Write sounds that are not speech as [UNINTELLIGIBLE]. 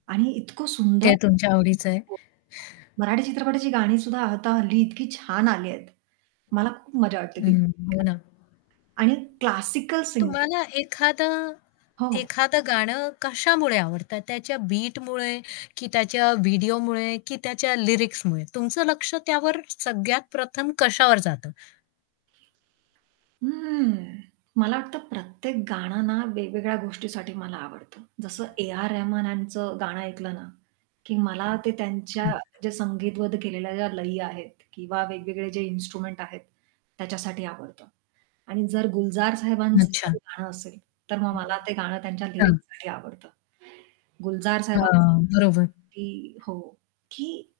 आणि इतकं सुंदर ते तुमच्या आवडीचं आहे. हो. मराठी चित्रपटाची गाणी सुद्धा आता हल्ली इतकी छान आली आहेत. मला खूप मज्जा वाटते ती हं, [UNINTELLIGIBLE] हो ना. आणि क्लासिकल सिंगिंग तुम्हाला एखादं हो, हो. एखादं गाणं कशामुळे आवडतं त्याच्या बीटमुळे, की त्याच्या व्हिडिओमुळे की त्याच्या लिरिक्समुळे तुमचं लक्ष त्यावर सगळ्यात प्रथम कशावर जातं? हं. मला वाटतं प्रत्येक गाणं ना, वेगवेगळ्या गोष्टीसाठी मला आवडतं. जसं ए. आर. रेहमान यांचं गाणं ऐकलं ना, की मला ते त्यांच्या जे [UNINTELLIGIBLE] संगीतबध केलेल्या ज्या लयी आहेत किंवा वेगवेगळे जे इन्स्ट्रुमेंट आहेत त्याच्यासाठी आवडतं. आणि जर गुलजार साहेबांचं एखाद अच्छा. गाणं असेल तर मग मला [UNINTELLIGIBLE] ते गाणं त्यांच्या हां. लिरिक्ससाठी आवडतं. गुलजार साहेबां हां, हां. बरोबर. [UNINTELLIGIBLE] की हो, की